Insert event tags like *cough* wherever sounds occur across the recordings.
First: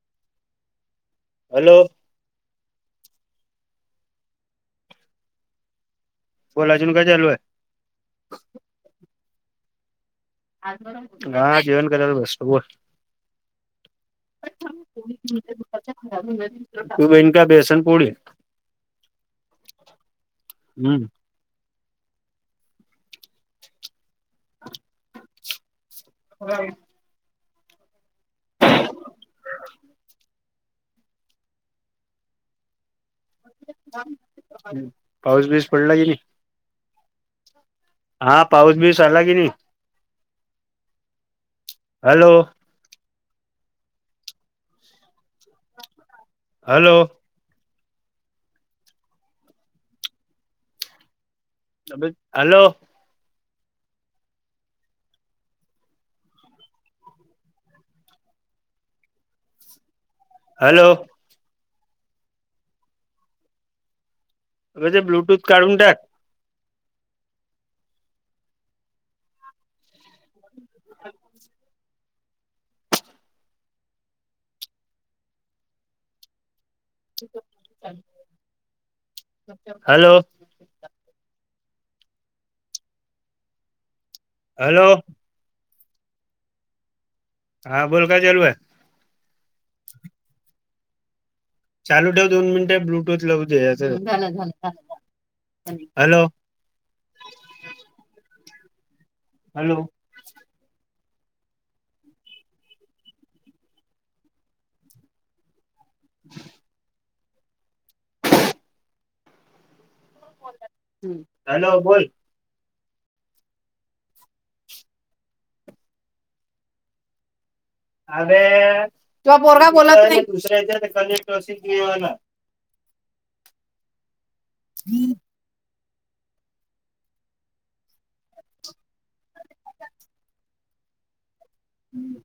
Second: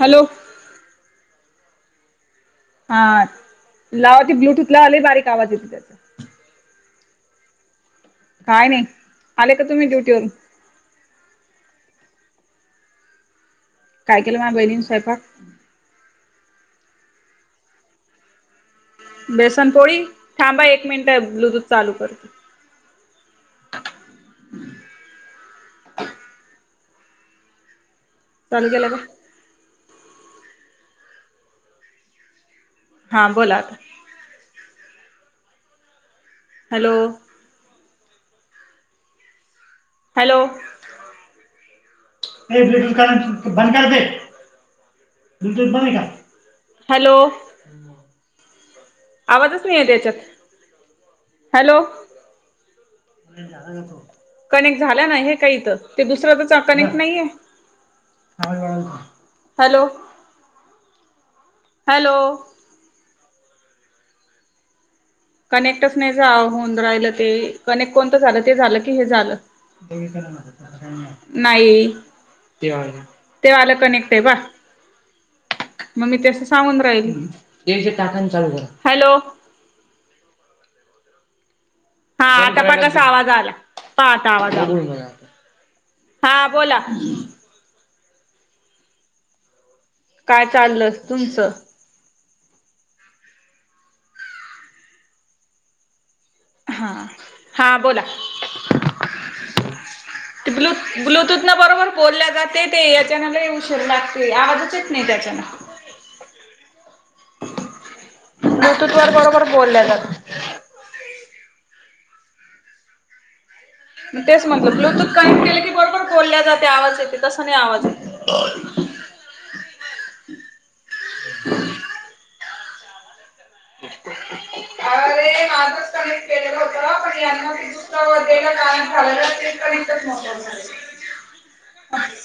Hello! ! Hello! ! हा लावा ती ब्लूटूथ लावा लय बारीक आवाज येतो. त्याचा का कोण अजून काय जुरवत काय नाही आले का तुम्ही ड्युटीवररून? *inaudible* हा! जेवण करायला बसलो बोल! *unintelligible* काय केलं माझ्या बहिणीने स्वयंपाक *unintelligible* *inaudible* तू बेन का बेसन पुड है बेसन पोळी, थांबा एक हम्म मिनिटं ब्लूटूथ चालू करतो. *unintelligible* *inaudible* चालू केला का? ह *unintelligible* *inaudible* हा बोला आता! पाऊस बीस पडला की नाई? हॅल! ! हा पाऊस बीस आला की नाई? हॅलो! ! *unintelligible* हॅलो बंद करते बुलू तुथ बंदकर! हॅलो! ! आवाजच नई येतं याच्यात! हॅलो अग हॅलो! ! *inaudible* कनेक्ट झाला ना? हे काय इथं! ते दुसरा तुमचा कनेक्ट नाहीय? हॅलो! ! हॅलो! ! हॅलो! ! ! गरिबलोक कनेक्टच नाही जा होऊन राहिलं ते, कनेक्ट कोणतं झालं? ते झालं की हे झालं. नाही? ते वाला कनेक्ट आहे बा! ! मग मी तेसं सांगून राहिली. *unintelligible* हॅलो. हॅलो! ! हा आता पण कसा आवाज आला! पाहाआता आवाज हॅलो आला! ! हा! बोला! ! हा बोल काय च्यालू आहे? काय चाललयं तुमचं? चालू ठेव दोन मिनिटे ब्लूटूथ लऊ दे. हॅलो. हा हा बोला. हॅलो. ब्लू ब्लूतूथनं बरोबर बोलल्या जाते ते, याच्यानमध्ये उशीर लागते. आवाजचच येतं नई त्याच्यान. *unintelligible* ब्लूटूथ वर बरोबर बोलल्या जात. हं हॅलो बोल. म तेच म्हटलं ब्लूटूथ कनेक्ट केले की, बरोबर बोलल्या जाते. आवाज येत तस नाही आवाज येत. तूजा पोरगा बोलत नई. *unintelligible* केलेल होत पण, यांना ते *unintelligible* झालं नाही. ते कनेक्टच नव्हतं झालेलं. *unintelligible*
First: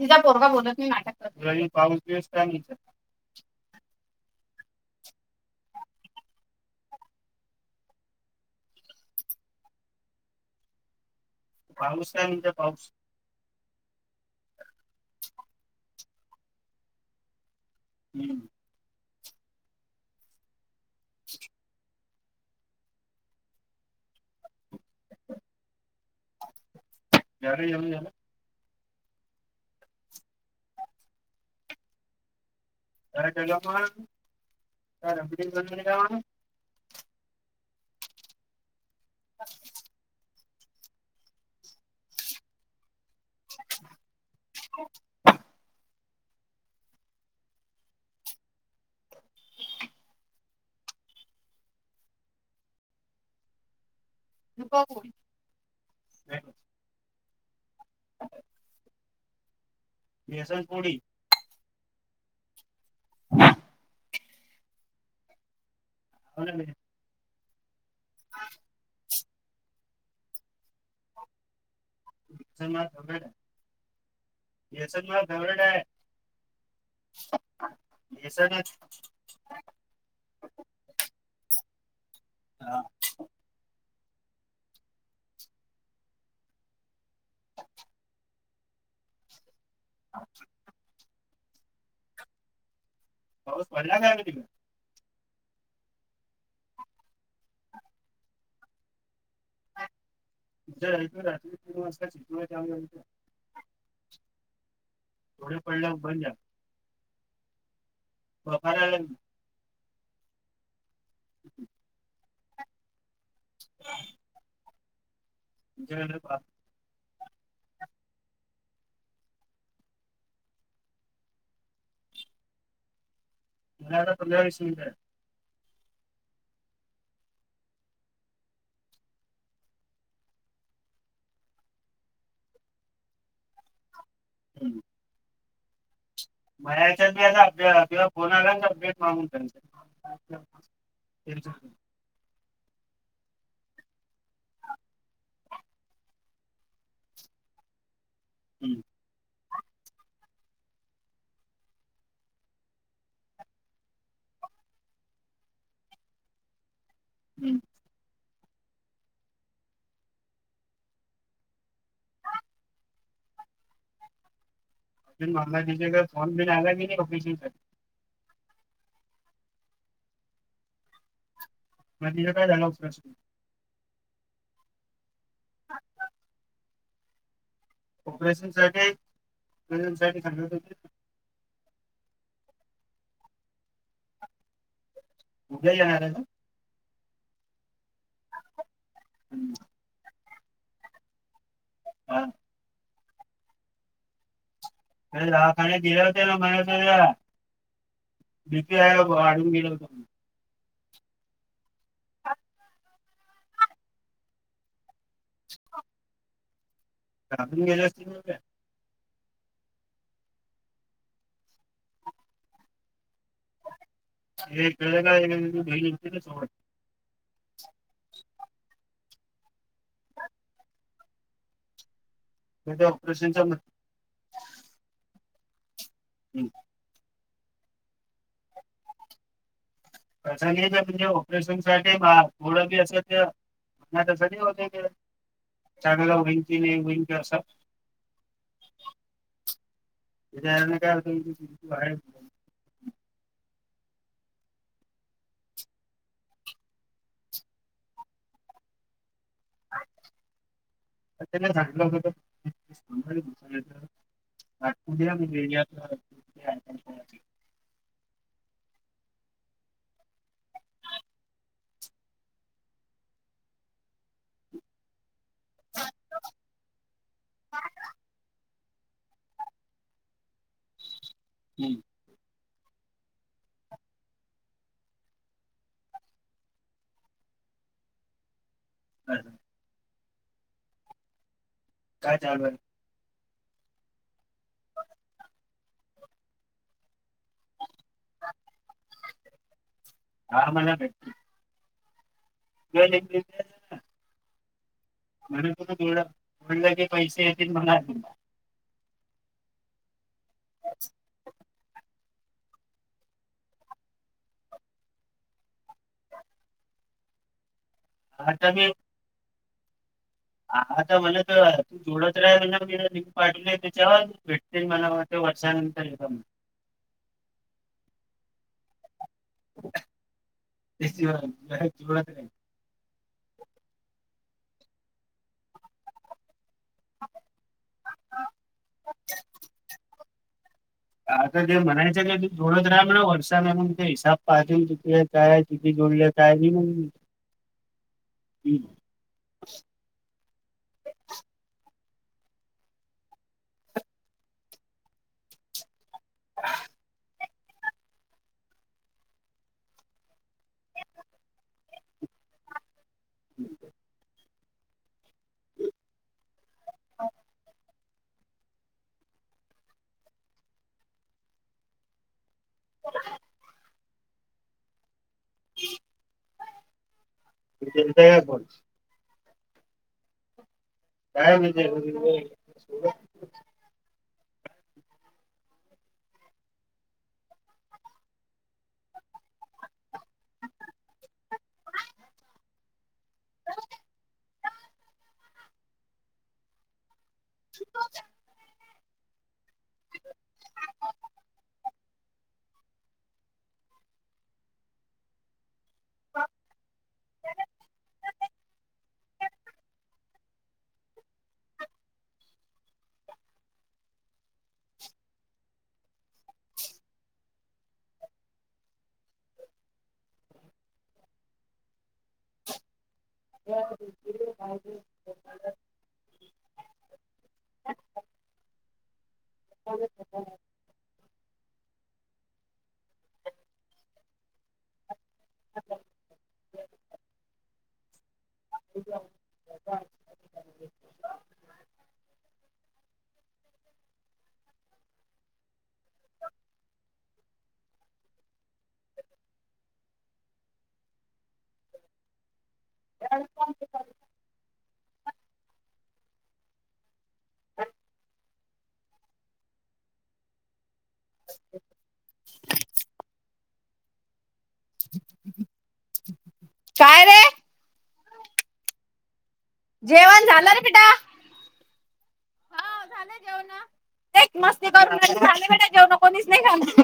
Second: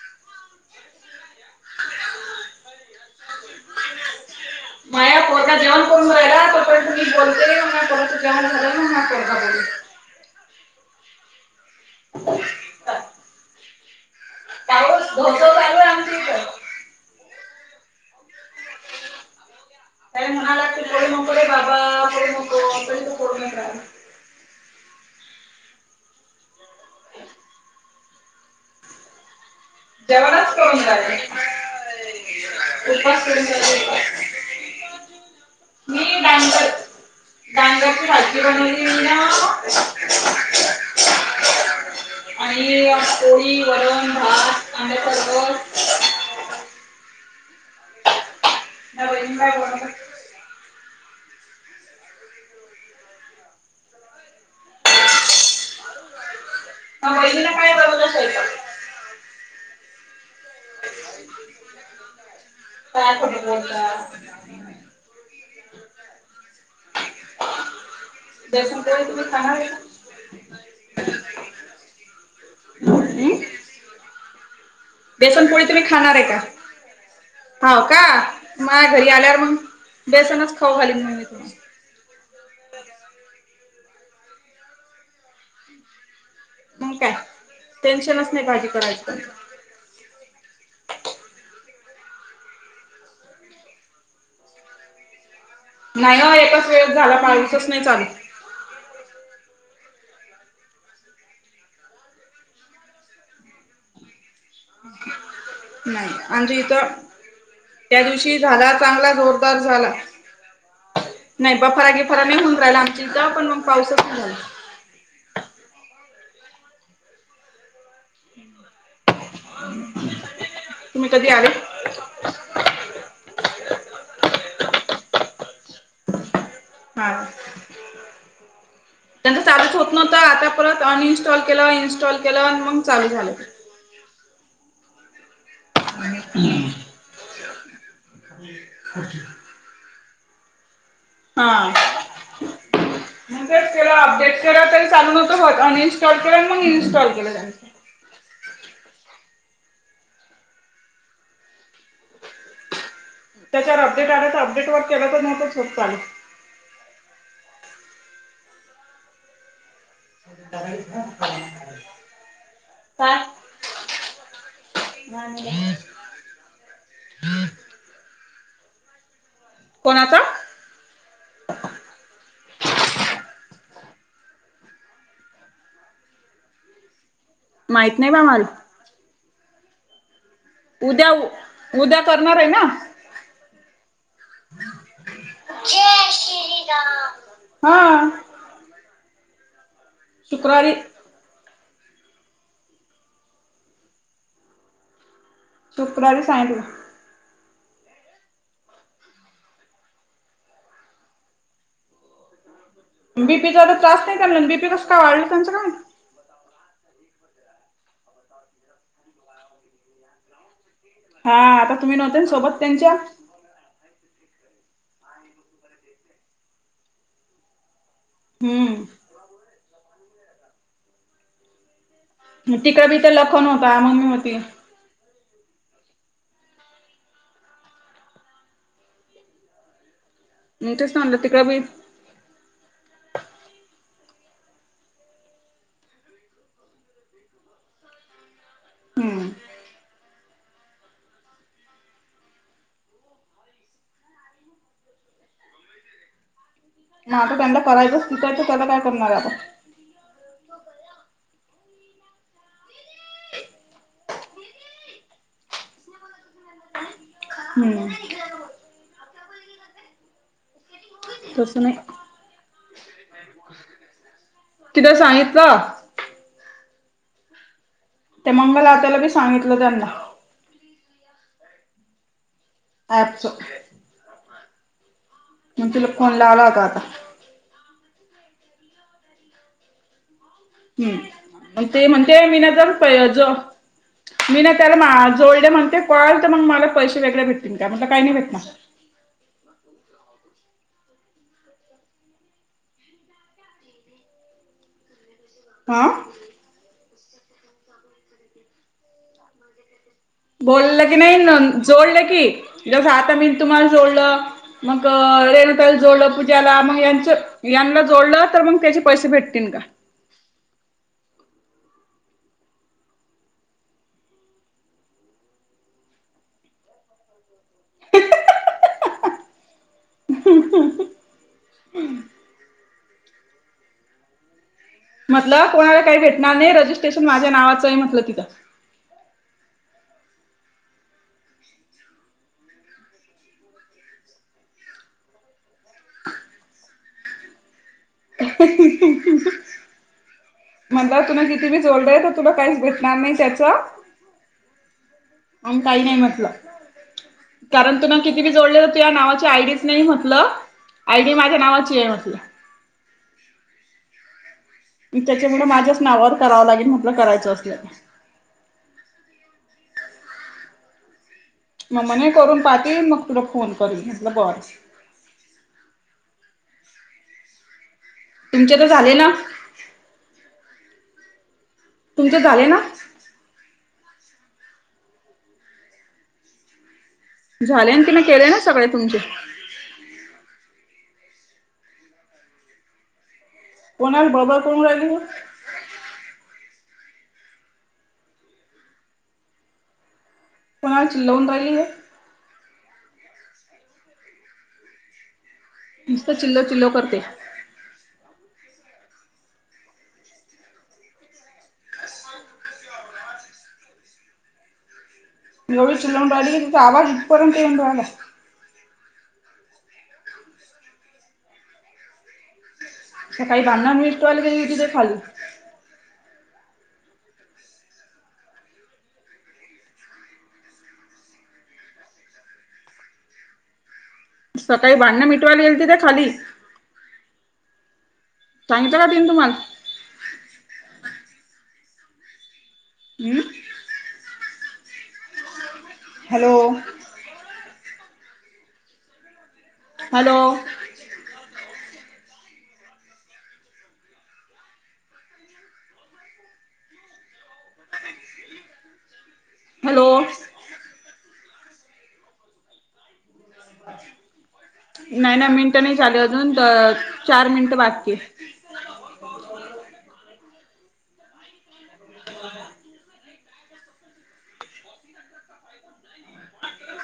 तुजा पोरगा बोलत न नाटक करतो. *unintelligible* माया पोरगा जेवण करून रायला, तो पर्यंत मीच बोलते. मग माया पोराचं जेवणं झाल्यावर, मग माया पोरगा बोलील. पाऊस काय म्हणतय पाऊस? पाऊस धोधो चालू आहे आमच्या इथं. हम्म. काई म्हणाला ते करू नको रे बाबा, करू नको तरी ते *unintelligible* झालं जेवणं झाल? जेवणाच करून राहिले. उपास काय सोडून केलं राहिले मग काय उपास. का व मी *unintelligible* डांगर डांगरची भाजी बनवली ना आणि पोळी, वरण, भात *unintelligible* *unintelligible* *unintelligible* मग वहिनीने काय बनवलाय स्वयपाक? भेसन पोली. काय खोटं बोलतां. *unintelligible* बेसन पोळी तुम्ही खाणारे का? *unintelligible* का? बेसन पोळी तुम्ही खाणार आहे का? हाव का येसनच माझ घरी आल्यावर मग बेसनच खाऊ घाली मग मी तुमही. हा. मग काय टेन्शनच नाही भाजी करायं अच्छा. बस बि्या खय तुमही. नाही एकाच वेळ झाला पावीसच नाही चालेू. े रात्री तीन वाजता झ थोडे पडलं नाही बंद जा आणिज इथं त्या दिवशी झाला बघायला चांगला लागली जोर दर झाला नाही बा फरागी फरा नाही होऊन राहिला. जिथ पण मग पावसात जय नाय पहात. हम्म तुम्ही कधी आले? मला आता पंधरा-वीस मिनटं हाय. हा त्यांच चालूच होत नव्हतं आता परत अनइन्स्टॉल केलं, इनस्टॉल केल अन मंग चालू झालं. हॅलो *unintelligible* मला याच्यात बी आता आपल्याला किंवा फोन आला तर अपडेट मागून त्यांचा हा मंग तेच केलं अपडेट केल तरी चालू न्हवत होत, अनइनस्टॉल केलं अन मग इन्स्टॉल केलं त्यांनी. हम्म त्याच्यावर अपडेट आला तर अपडेट वर केलं तर न्हवतंच होत चालू. हम्म *inaudible* काय? अ मला दिलेला फोन बिन आला की नाही ऑपेरेशन साठी. कोणाचा? मग तिथ काय झाल *inaudible* *unintelligible* माहित नाही बा मला. ऑपेरेशनच काय? ऑपेरेशन साठी सांगणार होते. त्या उ उद्या करणार आहे ना? उद्या येणार जय आहे ना श्री राम, हा हम्म शुक्रवारी *inaudible* अरे दवाखान्यात गेल्या शुक्रवारी होत्या ना सांगितलं. बाया सगळ्या. बी. पी. आय वाढून गेला होता म्हणे बी. पी. चा तर त्रास नाही त्यांना अन बी. पी. कस काय वाढला त्यांचा काय माहित? घाबरून गेले असतील ना ते. हा आता तुम्ही नव्हते ना सोबत त्यांच्या. हे कळे ना *inaudible* होती ना सोबत. हम्म ते तिकड बी तर ऑपरेशनचा लखन होता, मम्मी होती. हम्म मी तेच *unintelligible* ऑपरेशनसाठी म्हणलं तिकडं बी *unintelligible* चांगला होईन की नाही, होईन का असं हम्म. *unintelligible* हा पण त्यांना करायचच तिथ आहे तर त्याला काय करणार आता? अर त्यानाला सांगितल होत तर, *inaudible* उद्या बी *unintelligible* हम्म तस नाही, तिला सांगितलं. ते मंगल आत्याला बी सांगितलं त्यानला. ह. आठसो मग तुला फोन लावला होता आता. *unintelligible* हम् मग ते काय म्हणते चालू आहे *unintelligible* मी ना त्याला मा जोडले म्हणते काॅल तर मग मला पैसे वेगळे भेटतील काय? म्हटलं काही नाही भेटणार. हा मना भेटतील. *unintelligible* हा *unintelligible* पैसे येतील *unintelligible* बोलल की नाही? न जोडल की. जस आता मी तुम्हाला जोडलं, मग रेणूताईला जोडलं, पूजाला मग यांच यांना जोडलं तर आता मग त्याचे पैसे भेटतीन का? हा तर म्हनलं तर तू जोडल *unintelligible* लिंक पाटवली आहे त्याच्यावर भेट ते मला वाटतं *unintelligible* *inaudible* *unintelligible* म्हटलं कोणाला काही भेटणार नाही. रजिस्ट्रेशन माझ्या नावाचं आहे म्हटलं तिथं. *inaudible* *inaudible* आता जे म्हणायच नाय ते *unintelligible* काय किती जोडले काय नई *unintelligible* *inaudible* म्हटलं तुन किती भी जोडलंय तर तुला काहीच भेटणार नाही त्याच. आणि काही नाही म्हटलं. कारण तु ना किती बी जोडले तर तूज्या नावाची आयडीच नाही म्हटलं. आयडी माझ्या नावाची आहे म्हटल. *inaudible* त्याच्यामुळ माझ्याच नावावर करावं लागेल म्हटलं करायचं असल्यास. मग म्हणे करून पाहती, मग तुला फोन करीन. म्हटलं बरं. *unintelligible* गेलत का कोण? तुमचे तर झाले ना. काय तुमचे झाले ना *unintelligible* झाले ना? तुम्ही केले ना सगळे तुमचे? कोणाला बडबड करून राहिली व? *unintelligible* *inaudible* कोणाला चिलवुन राहिली ये? नुस्त चिल्लो चिल्लोव करते. एवढी चिलावून राहिली, तिचा आवाज इथपर्यंत येऊन राहिलाय. सकाळी भांडण मिटवायला गेलेली तिथे खाली. *unintelligible* सकाळी भांडण मिटवायला गेलती तिथे खाली. सांगितल का तीन तुम्हाला? अं. हॅलो. हॅलो. *unintelligible* हॅलो. *unintelligible* नाही नाही मिनटं नाही झाले अजून काय रे चार मिनटं बाकी हाय. जेवण झालं र बिटा हा झालं जेवण. ते मस्ती करूनही झालं आहे बेटा जेवण कोणीच नाही खाली.